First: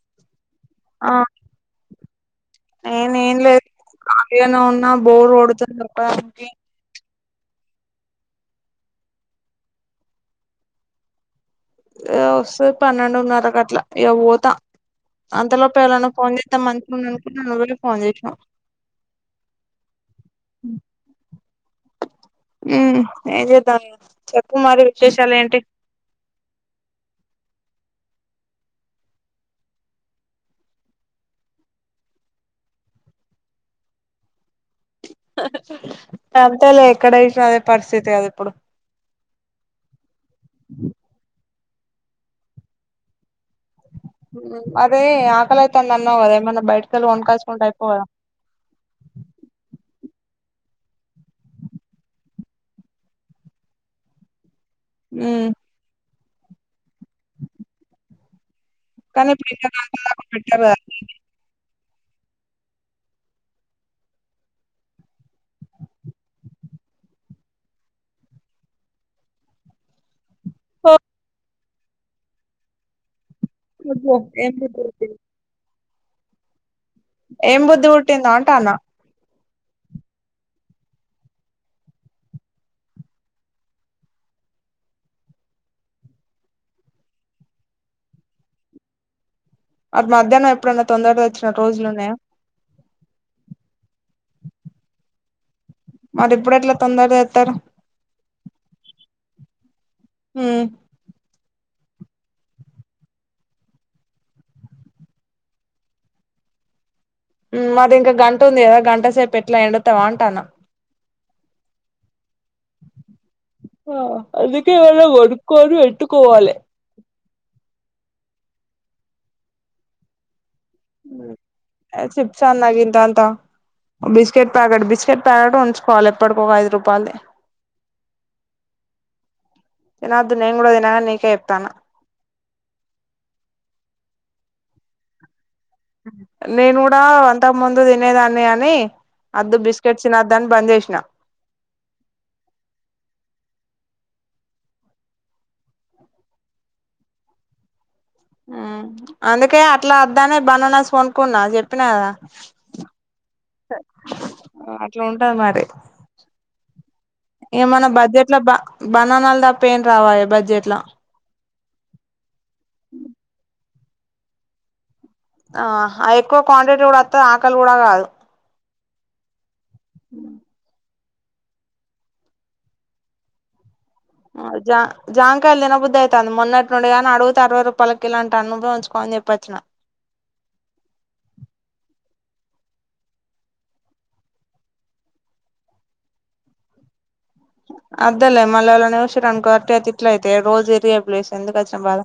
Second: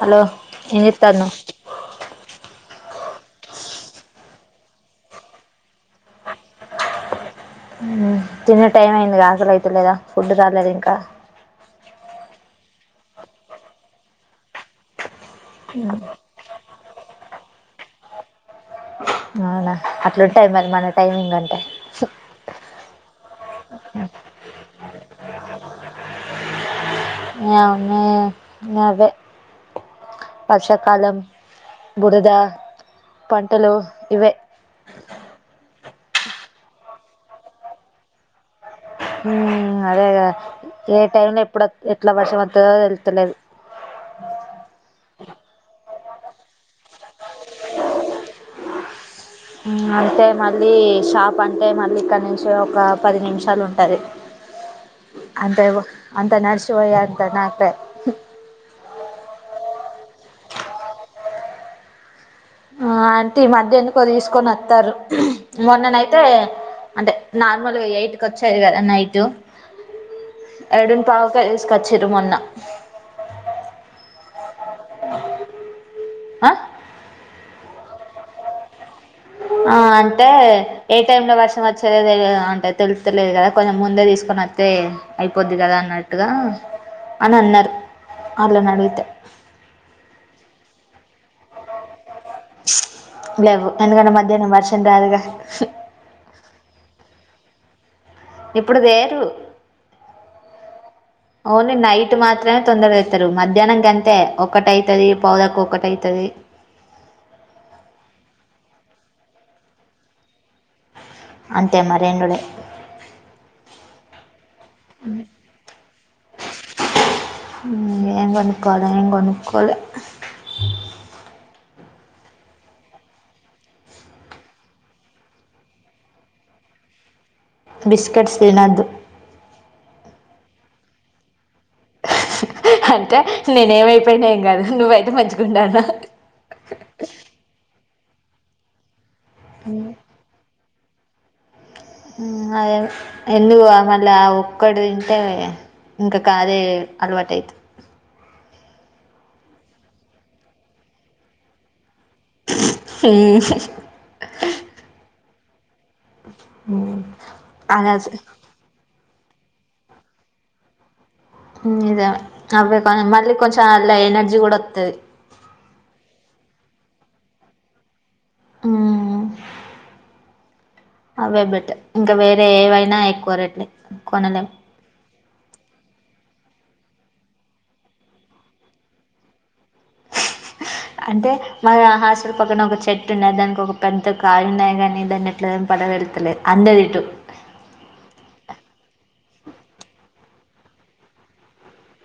hello ఎం జేత్తనవ్ నేను ఏం లేదు కలిగానే ఉన్నా బోర్ గోడుతుంది ఒక్కదానికి అవునా తినే టైం అయింది గా ఆకలి అయితలేదా ఫుడ్ రాలేద ఇంకా ఎ వస్తది పన్నెండున్నరకు అట్లా ఇగ వోతా అంతలోప ఎవల్లన్న ఫోన్ చేత్తే మం నేను అనుకున్న నువ్వే ఫోన్ చేసిన్నవ్ అవునా అట్లుంటది మరి మన టైమింగ్ అంటే మ్ ఎం జేత్తనళ్ళు చెప్పు మరి విశేషాలు ఏంటి ఎం ఉన్నాయ్ అవే వర్షాకాలం బురద పంటలు ఇవే హ అంతేలే ఎక్కడ చూసిన అదే పరిస్థితి గద ఇప్పుడు మ్ అదే గదా ఏ టైమ్ లో ఎప్పుడ్ ఎట్లా వర్షం వాత్తదో తేలుస్తలేదు ఉమ్ అదే ఆకలయితుంది అన్నవ గదా ఎమన్నా బయట కెళ్ళి కొనుకోచుకుంటే అయిపోవు గదా ఉమ్ అంటే మళ్ళీ షాప్ అంటే మళ్ళీ ఇక్కడ నుంచి ఒక పది నిమిషాలు ఉంటది ఉమ్ అంతేవో అంత నడిషివొయే అంత నాకప్ కాని పెట్టారు గదా ఆ అంటే ఈ మధ్య ఎందుకో తీసుకొని వత్తరు మొన్ననైతే అంటే నార్మల్ గ ఎయిట్ కి వచ్చేది గదా నైటు ఓ ఎడున్ పావక తీసుకొచ్చిరు మొన్న [unintelligible] ఎందుకు ఆ ఏం బుద్ధి పుట్టిందా అంటానా ఆ అంటే ఏ టైమ్ లో వర్షం వచ్చేదే తెలియదు అంటది తెలుస్తలేదు కదా కొంచెం ముందే తీసుకోని వ తే అయిపోద్ది కదా అన్నట్టుగా అని అన్నారు ఆళ్ళని అడిగితే అది మధ్యాహ్నం ఎప్పుడన్నా తొందరగా వచ్చిన రోజులు ఉన్నాయా ప్చ్ లేవ్వు ఎందుకంటే మధ్యాహ్నం వర్షం రాదుగా మరి ఇప్పుడు ఎట్లా తొందరగ వత్తారు ఇప్పుడు వేరు హ్మ్ ఓన్లీ నైట్ మాత్రమే తొందరజెత్తరు మధ్యాహ్నం గంతే ఒకటైతది పావు తక్కువ ఒకటైతది మాది ఇంక గంటుంది గదా గంట సేపు ఎట్లా ఎండుతవ అంటన్నా అంతే మరి ఎండుడె ఆహ్ అందుకే ఎవ్వన కొనుక్కొని పెట్టుకోవాలి ఏం గోనుక్కోవాలి ఏం గోనుక్కోలె చిప్స్ అన్న గింతంత బిస్కెట్ ప్యాకెట్ బిస్కెట్ ప్యాకెట్ ఉంచుకోవాలి ఎప్పడ్కి ఒక ఐదు రూపాయలది బిస్కెట్స్ తినొద్దు తినొద్దు నేన్ గూడ దిన గాని నీకే జెప్తాన్న అంటే నేనేమైపోయిన ఏం గాదు నువ్వైతే మంచిగుండాలన నేను గూడా అంతకుముందు తినేదాన్ని గాని అద్దు బిస్కెట్ తినద్ అని బంద్ జేషిన హ్మ్ అదే అదే ఎందుకు లే మళ్ళ ఆహ్ ఒక్కడ్ తింటే ఇంకా కారె అలవాటైతది అందుకే అట్లా అద్దానే బనానాస్ కొనుకున్నా జెప్పినా గదా అట్ల ఉంటది మరి హ్మ్ ఇగ మన అలా స- బడ్జెట్ లా బ బనానాలు దప్ప ఏం రావాయే బడ్జెట్ లో హ్మ్ ఇద అవ్వె కని మళ్ళీ కొంచెం అలా ఎనర్జీ గుడా ఒత్తది ఆహా అయి ఎక్కువ క్వాంటిటీ గుడా వత్తద్ ఆకలి గూడా కాదు హ్మ్ అవే బెటర్ ఇంకా వేరే ఏవైనా ఎక్కువ రేట్లే మౌజా జాంకాయిల్ తినబుద్ది అయిత్తంది మొన్నటి నుండి గాని అడుగుతే అరవై రూపాయలక్ కిలో అంటాండు నువ్వే ఉంచుకో అని జెప్పోచిన అంటే మాద హాస్లల్ పక్కన ఒక చెట్టు ఉన్నాది దానికోక పెద్ద కాయ ఉన్నాది గానీ దాన్ని ఎట్లా దెంపాలో దెలుత్తలేదు అందదు ఇటు అదేలే మళ్ళ ఎవలన జూషిండ్రనుకో అట్టిగా తిట్లయితై రోజు ఇరిగే ప్లేస్ ఎందుకు వచ్చిన బాదా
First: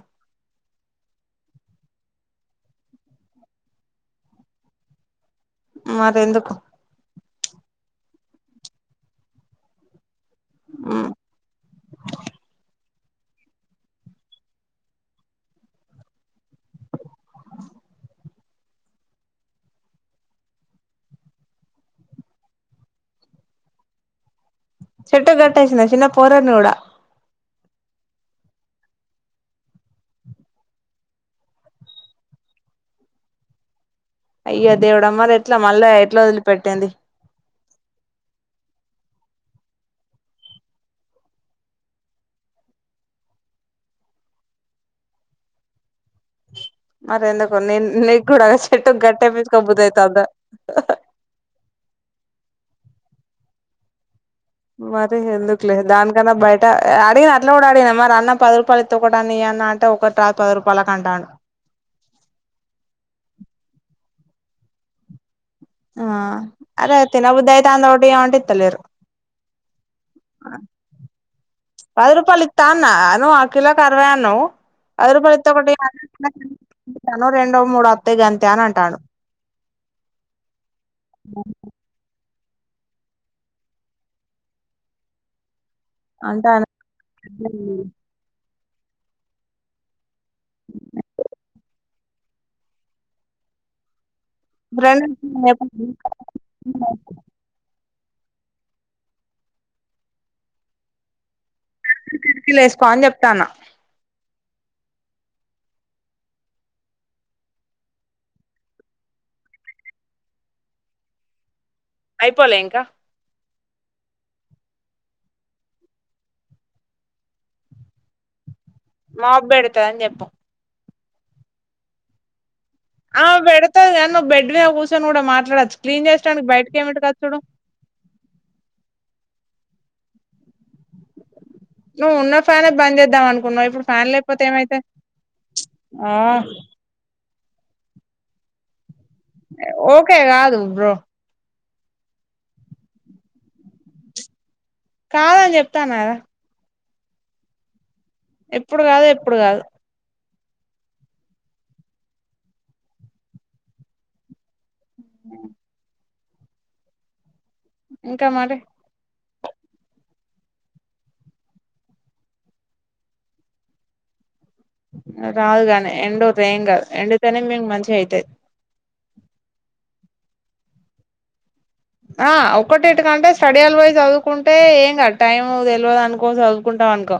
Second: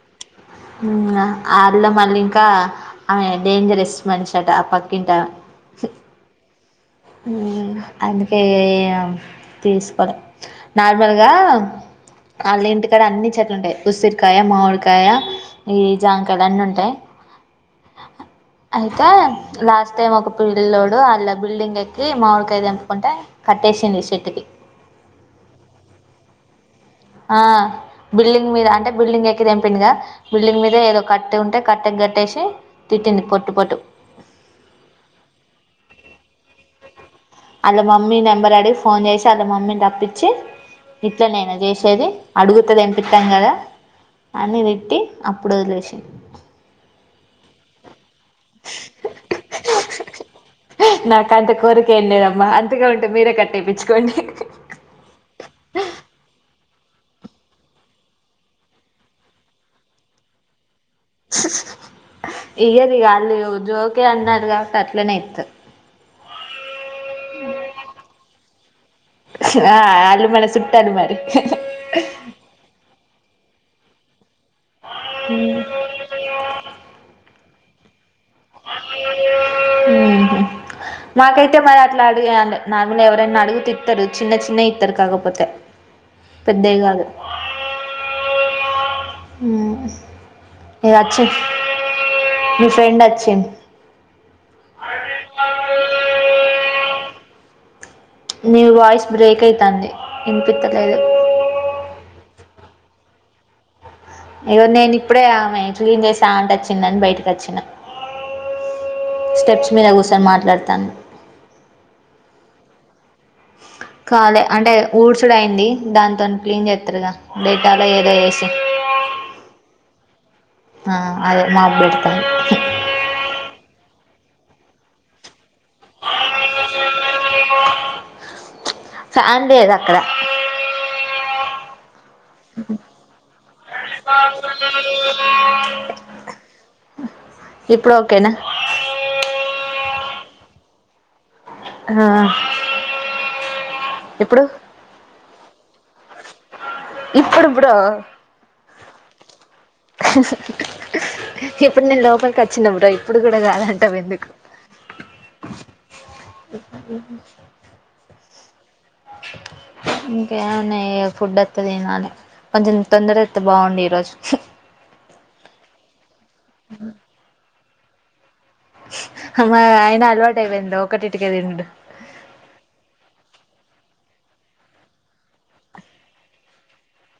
ఆళ్ళ మళ్ళీంకా ఆమె డేంజరస్ మనిషంట ఆ పక్కింటావె మరెందుకు హ్మ్ అందుకే ఇగ ఏం తీస్కోలె నార్మల్గా వాళ్ళింటిక్ కడ అన్ని చెట్లు ఉంటయి ఉసిరికాయ మామిడికాయ ఈ జాంకాయలు అన్నీ ఉంటయి అయితే లాస్ట్ టైం ఒక పిల్లిల్లోడు అళ్ళ బిల్డింగ్ ఎక్ కీ మామిడికాయ దెంపుకుంటే కట్టేసింది చెట్కి చెట్టు గట్టేసిందా చిన్న పోరని గూడా ఆహ్ బిల్డింగ్ మీద అంటే బిల్డింగ్ ఎక్కి దెంపిండుగా బిల్డింగ్ మీద ఏదో కట్టే ఉంటే కట్టక్ గట్టేషి తిట్టింది పొట్టు పొట్టు అయ్యో దేవుడ మరి ఎట్లా మళ్ళా ఎట్లా ఒదిలిపెట్టింది ఆళ్ళ మమ్మీ నెంబర్ అడిగి ఫోన్ జేషి వాళ్ళ మమ్మీని రప్పించి ఇట్లనేనా జెషేది అడుగుతే దెంపిత్తం గదా అని దిట్టి అప్పుడొదిలేషింది మరి ఎందుకు నిన్ నీక్ గూడా అదే చెట్టు గట్టెపిచుకోబుద్దైతాంద నాక్ అంత కోరిక ఏం లేదమ్మా అంతగా ఉంటే మీరే కట్టేపించుకోండి మరి ఇగ ఎందుకులే దానికన్నా బయట ఆడిగిన అట్లా గూడా ఆడిగనా మరి అన్న పది రూపాల్ ఇత్త ఒకటన్న ఇయి అంటే ఒక రాద్ పద్ రూపాలక్ అంటాండు ఇయరిగా ఆలూ జోకే అన్నార్ గావట్టి అట్లనే ఇత్తరు ఆ అరె తిన బుద్ది అయితంది ఒటి ఇయ్యమంటే ఇత్తలేరు ఆ అలు మన సుట్టాలు మరి పది రూపాలితాన్నా నువ్వు అ కిలాకు ఆర్వయి అన్నావ్ పది రూపాలు ఇత్త ఒకటి ఎయిమాను ఇకాను రెండో మూడు అత్తయి గంతే అని అంటాడు మాకైతే మరి అట్లా అడి నాగులు ఎవరైనా అడుగుతె ఇత్తారు చిన్న చిన్న ఇత్తారు కాకపోతే అంటాన్ పెద్దయి కాదు అ ఇదచ్చి మీ ఫ్రెండ్ అచ్చిన్ [unintelligible] మీ వాయిస్ బ్రేక్ ఐతంది వినిపితాలేదు కిటీకి లేసుకో అని చెప్తాన ఇగో నేను ఇప్పుడే ఆమె క్లీన్ చేసే ఆంటీ అచ్చిందని బయటకి అచ్చిన స్టెప్స్ మీద కూసోని మాట్లాడతాన్న అయిపోలే ఇంకా కాలే అంటే ఊడ్సుడు అయి్యంది దాతో క్లీన్ చేస్తారుగాా డేటలో ఏదో ఎసి మాప్ పెడతది అని చెప్పు ఆ అదే మోప్ బేడతా ఆ పెడతా కాని నువ్వు బడ్ మీద కూర్చొని కూడా మాట్లాడొచ్చు క్లీన్ చేసడానికి బయటకి ఏమిట కచ్చోడు ఫ్యాన్ లేదు అక్కడ నువ్వు ఉన్న ఫ్యానే బంద్ చేద్దాం అనుకున్నావు ఇప్పుడు ఫ్యాన్ లేకపోతే ఏమైతే ఆ ఇప్పుడు ఓకేనా ఓకే కాదు బ్రో ఆ ఇప్పుడు కాదని చెప్తాన్నా కదా ఇప్పుడు బ్రో ఇప్పుడు కాదు ఎప్పుడు కాదు ఇప్పుడు నేను లోపలికి వచ్చిన బ్రో ఇప్పుడు కూడా కాదంటావు ఎందుకు అ ఇంకా మరీ ఇంకేమున్నాయి ఫుడ్ అత్తే తినాలి కొంచెం తొందరోత్తే బాగుండు ఈరోజు రాదుగాని ఎండుర్రి ఎం కాదు ఎండుతనే మేము మంచిగా అయితది మ అయిన అలవాట అయిపోయింది ఒక్కటీంటికే తినుడు ఆ ఒక్కటీంటికంటే స్టడీ అల్ పోయ్ చదువుకుంటే ఏం కదు టైమ్ తెలియదు అనుకో చదువుకుంటాం అనుకో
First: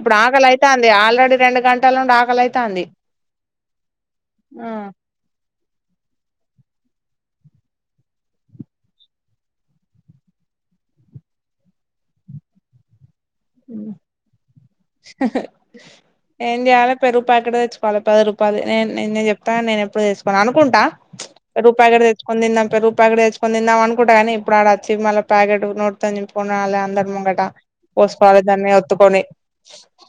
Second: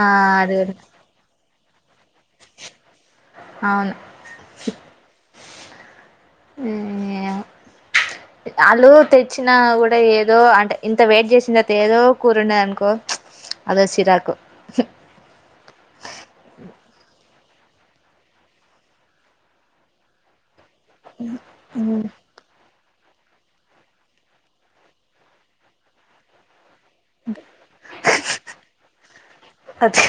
ఆ ఆకలి అది అైతంది ఆల్రెడీ రెండు గంటల నుండి ఆకలై తంది అవును ఆ వాళ్లు తెచ్చిన కూడా ఏదో అంటే ఇంత వెయిట్ చేసిన తర్వాత ఏదో కూరున్నదనుకో అదో సీరాకు ఏం చేయాలి పెరుగు ప్యాకెట్ తెచ్చుకోవాలి పది రూపాయలది నేను చెప్తాగానీ నేను ఎప్పుడు తెచ్చుకోను అనుకుంటా పెరుగు ప్యాకెట్ తెచ్ కిని తీందం పెరుగు ప్యాట్ తెచ్చుకోని తీందాం అనుకుంటా కాని ఆడ అచ్చి మళ్ళ ప్యాకెట్ నోటితోని చింపుకొని అల్ల అందరు ముంగట కొని దాన్ని ఒత్తుకోని అదే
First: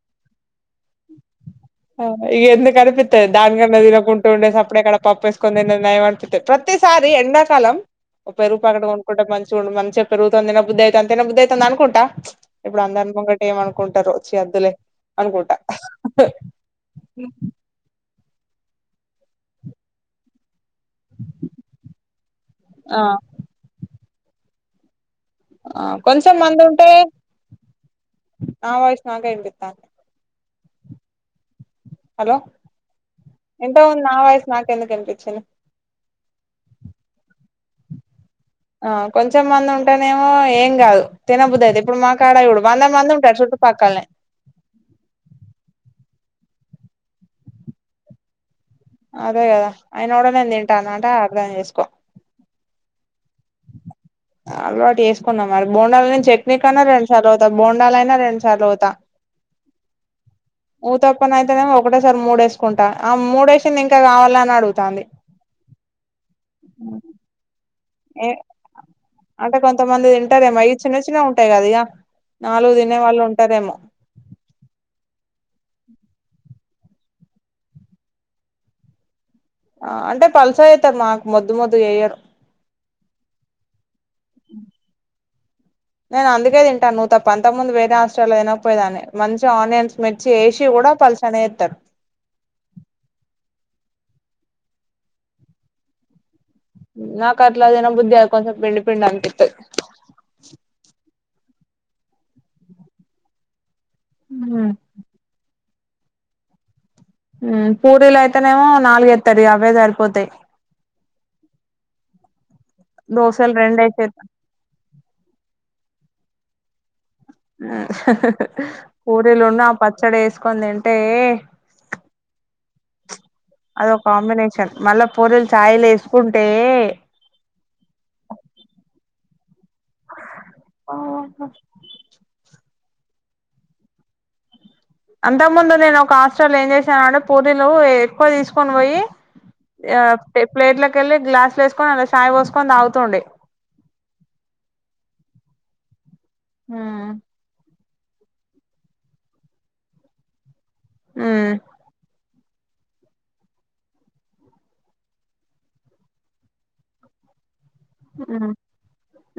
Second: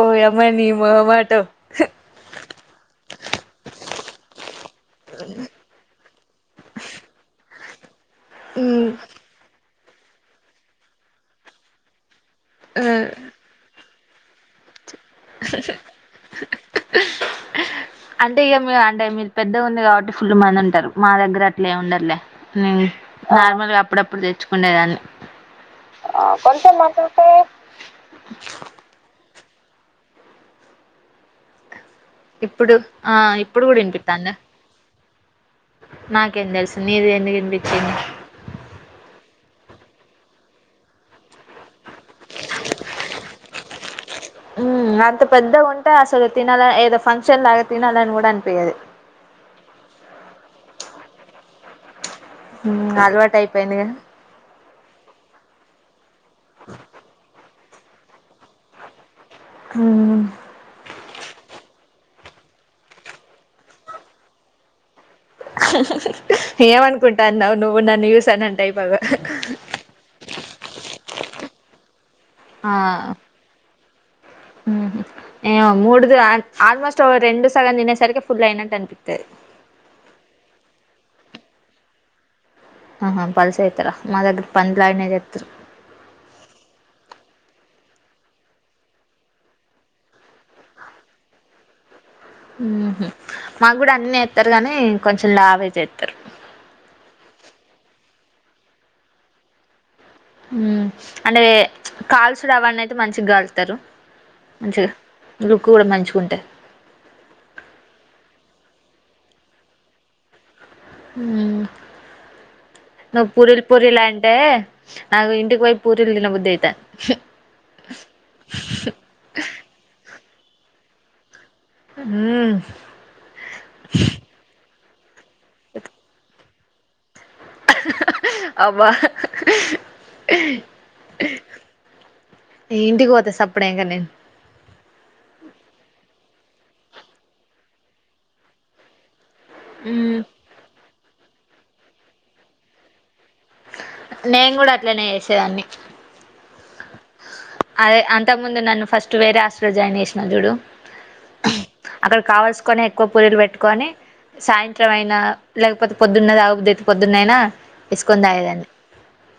ఓ యమ్మ నీ మొహమాటం గ ఎందుకనిపిత్తది దాని కన్నా తినకున్న ఉండే సప్పుడేక పప్పు ఏస్కొని తిన్నది నయం అనిపిత్తది ప్రతిసారి ఎండాకాలం ఓ పెరుగు ప్యాకెట్ ఉమ్ కొనుకుంటే మంచిగుండు మంచిగ పెరుగుతోని తినబుద్ది అయితాంది తినబుద్ది అయితాంది అనుకుంటా ఇప్పుడు అందరి ముంగట ఏమనుకుంటరో చి అద్దులే అనుకుంటా అంటే ఇగ మీ అంటే మీరు పెద్దగ ఉంది కాబట్టి ఫుల్ మంది ఉంటారు మా దగ్గర అట్లే ఉండరులే నే ఆ నార్మల్గా అప్పుడప్పుడు తెచ్చుకునేదాన్ని ఆ కొంచెం మటుంటే నా వాయిస్ నాకె ఇనిపిత్తంది హలో ఇప్పుడు ఆ ఇప్పుడు ఇంత కూడా ముందు నా వినిపిత్తాందా వాయిసు నాకెందుకు ఇనిపించింది నాకేం తెలుసు నీది ఎందుకు వినిపించిందో ఆ కొంచెం మంది ఉంటేనేమో ఏం కాదు తినబుద్దయితది ఇప్పుడు మా కాడ చుడు వంద మంది ఉంటారు చుట్టుపక్కల్నే మ్ అంత పెద్దగ ఉంటే అసలు తినాల ఏదో ఫంక్షన్ లాగా తినాలని కూడా అనిపియది అదే కదా ఆయన కూడా నేను తింటానంటే అర్థం చేసుకో మ్ అలవాటు అయిపోయిందిగా అలవాటు చేసుకున్నా మరి బోండాల్ తిని చట్నీ కన్నా రెండు సార్ల ఓ త బోండాలైనా రెండు సార్ల పోత మ్ ఊతప్పనైతేనేమీ ఒకటేసారి మూడేసుకుంటా ఆ మూడ ఏసింది ఇంకా కావాల్నా అని అడుగుతాంది ఏమనుకుంటాన్నావ్ నువ్వు నన్ను ఏ చూసి అని అంటే అయిపోవు అంటే కొంతమంది తింటారేమో ఇవి చిన్న చిన్నగ ఉంటాయి కదా ఇగ నాలుగు తినే వాళ్ళు ఉంటారేమో మ్ ఏవో మూడు ఆల్మోస్ట్ ఓ రెండు సగం తినేసరికి ఫుల్ అయినట్టు అనిపిత్తది ఆ అంటే పల్సగ చెత్తరు మాకు మొద్దు మోద్దు చెయ్యరు ఆహ పల్సగ చెత్తర మా దగ్గర పంది లాగనే చెత్తరు నేనందుకే తింటాన్ నువ్వు తప్ప అంతక్ముందు వేరే హస్టల్ల తినకపోయేదాన్ని మంచిగ ఆనియన్స్, మిర్చి ఏసి కూడ పల్స్ ట్లనే యేత్తర్ ఉమ్ హ్ మాగ్గుడ అట్నే చేత్తరు గనీ కొంచెం లావే చేత్తరు నాకు అట్ల తిన బుద్ధి గాదు కొంచెం పిండి పిండానిపిత్తయ్ ఉమ్ అంటే కాల్సుడవన్నయితే మంచిగ్గాలుస్తరు హ్మ్ మంచిగ లుక్ గూడ మంచిగుంటది ఉమ్ పూరీలయితేనేమో నాలుగేత్తది అవ్వే జరిపోతయ్ ఉమ్ నువ్ దోశలు పూరిల్ రెండేసేత్తా పూరిలంటే అదే ఇంటికి పోయి పూరీలు దినబుద్దయితాంది పూరీలున్ను ఆ పచ్చడేసుకొని తింటే ఉమ్ అదో కాంబినేషన్ మళ్ళ పూరిలు చాయిలేసుకుంటే అబ్బ ఓహో ఇ ఇంటికి పోత సప్పుడెంక నేను అంతకుముందు నేను ఒక హాస్టలో ఏం చేశానంటే పూరీలు ఎక్కువ తీసుకొని పోయి ఇగా మ్మ్ పే ప్లేట్లకెళ్ళి గ్లాస్ల ఏసుకొని అల్ల చాయి పోసుకొని తాగుతుండే నేను గూడ అట్లనే చేసేదాన్ని ఉమ్ అదే అంతకు ముందు నన్ను ఫస్ట్ వేరే హాస్టల్ లొ జాయిన్ చజేసినవ్ జూడు ఉమ్ అక్కడ కావల్సుకొని ఎక్కువ పూరీలు పెట్టుకొని సాయంత్రం అయినా లేకపోతే పొద్దున్న దాగబుద్దయితే పొద్దున్నయినా ఏసుకొని ఉమ్ తాగేదాన్ని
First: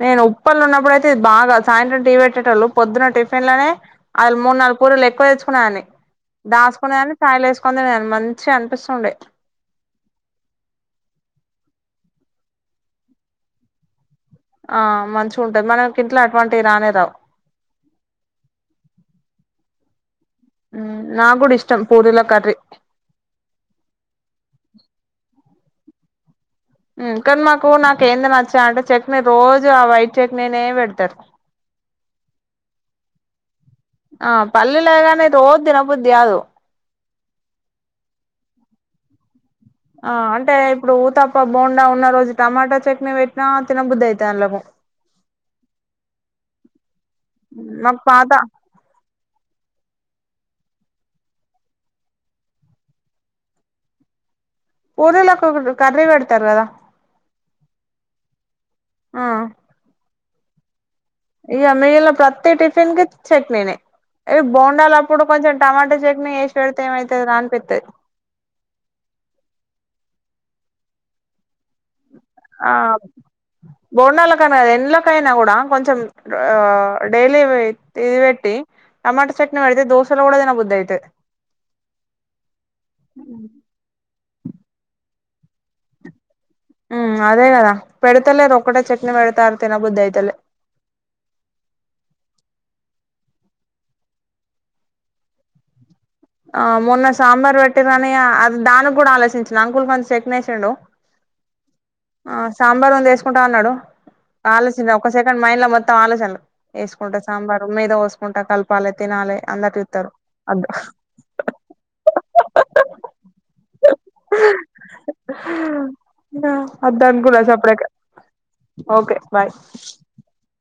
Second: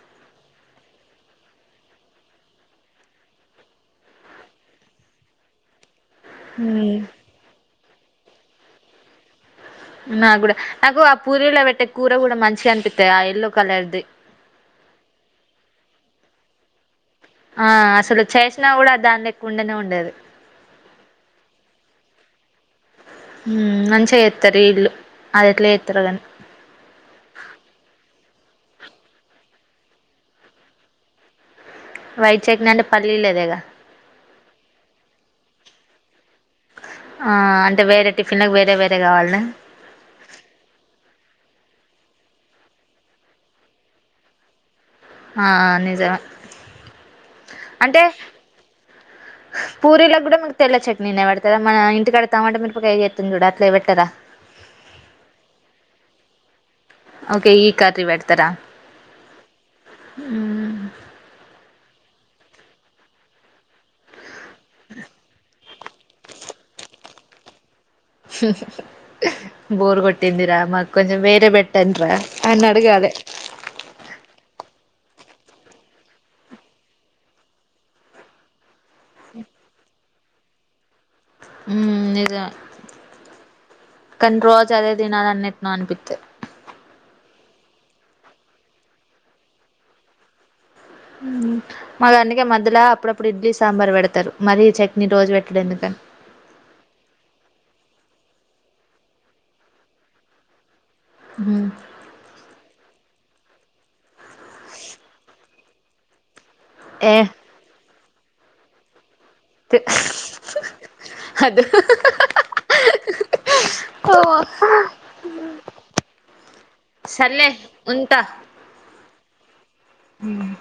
నేను ఉప్పల్ల ఉన్నప్పుడయితే ఇది బాగా సాయంత్రం టీ పెట్టేటోళ్ళు పొద్దున్న టిఫిన్ లనే ఆళ్ళ మూడు నాలుగు పూరిలు ఎక్కువ తెేచ్చుకునేదాన్ని దాసుకునే దాన్ని చాయిలేసుకొని తినేదాన్ని మంచిగనిపిస్తుండే నాగ్గుడా నాకు ఆ పూరీలో పెట్టే కూర కూడ మంచిగనిపిత్తది ఆ ఎల్లో కలర్ది ఆ మంచిగుంటది మనకింట్ల అటువంటివి రానే రావు ఆ అసలు చేసినా గూడ దాని లెక్క ఉండనే ఉండది ఉమ్ నాగ్గుడా ఇష్టం పూరిల కర్రీ ఉమ్ మంచిగ జెత్తరు ఈల్లు అది ఎట్ల జేత్తరో కని ఉమ్ కనీ మాకు నాకు ఏంది నచ్చదంటే చట్నీ రోజు ఆ వైట్ చట్నీనే పెడతరు వైట్ చట్నీ అంటే పల్లీలేదేగా ఆ పల్లీలే గని రోజ్ తినబుద్ది గాదు ఆ అంటే వేరే టిఫిన్లకి వేరే వేరే గావాల్న ఆ అంటే ఇప్పుడు ఊతప్ప బొండా ఉన్న రోజు టమాటా చట్నీ పెట్టినా తినబుద్ది అయితది అల్లకు ఆ నిజమే మ్ మాకు పాత పూరిలగ్గుడా మీకు తెల్ల చట్నీనే పెడుతదా మన ఇంటికాడ టమాటా మీరపకాయ చేత్తుండి జూడు అట్ల పెట్టరా పూరిలకు ఒక కర్రీ పెడతరు కదా ఓకే ఈ కర్రీ పెడతరా ఆ ఇగ మిగిల్న ప్రతి టిఫిన్ కి చట్నీనె ఇ బొండాలప్పుడు కొంచెం టమాటా చట్నీ ఏసి పెడితే ఏమైతదిర అనిపిత్తది బోర్ గొట్టిందిరా మాకు కొంచెం వేరే పెట్టన్డ్రా అనడగాలే బోండాల కానా ఎంలకైనా కూడా కొంచెం ఆ డైలీ ఇది పెట్టి టమాటో చట్నీ పెడితే దోసెలో కూడా తిన్న బుద్దాయితది ఉమ్ నిజమే కానీ రోజు అదే తినాలన్న అంత ఎట్లానో అనిపిత్తది ఉమ్ అదే కదా పెడతలేరు ఒకటే చట్నీ పెడతాన్రు తినబుద్ది అయితలే మాకు అందుకే మధ్యలో అప్పుడప్పుడు ఇడ్లీ సాంబార్ పెడతారు మరీ చట్నీ రోజు పెట్టడం ఎందుకని ఆ మొన్న సాంబార్ పెట్టిరని అది దానికి కూడా ఆలోచించిన అంకులు కొంచం చట్నీ ఏసిండు ఉమ్ ఆ సాంబార్ ఉంది వేసుకుంటవ అన్నడు ఆలోచన ఒక సెకండ్ మైండ్ లో మొత్తం ఆలోచనలు ఏ వేసుకుంటా సాంబారు మీద పోసుకుంటా కలపాలె తినాలి అందరూ చూత్తరు అద్దు అద్దు ఓ వద్దనుకున్న సర్లే సప్పుడేక ఉంటా ఓకే బాయ్ ఉమ్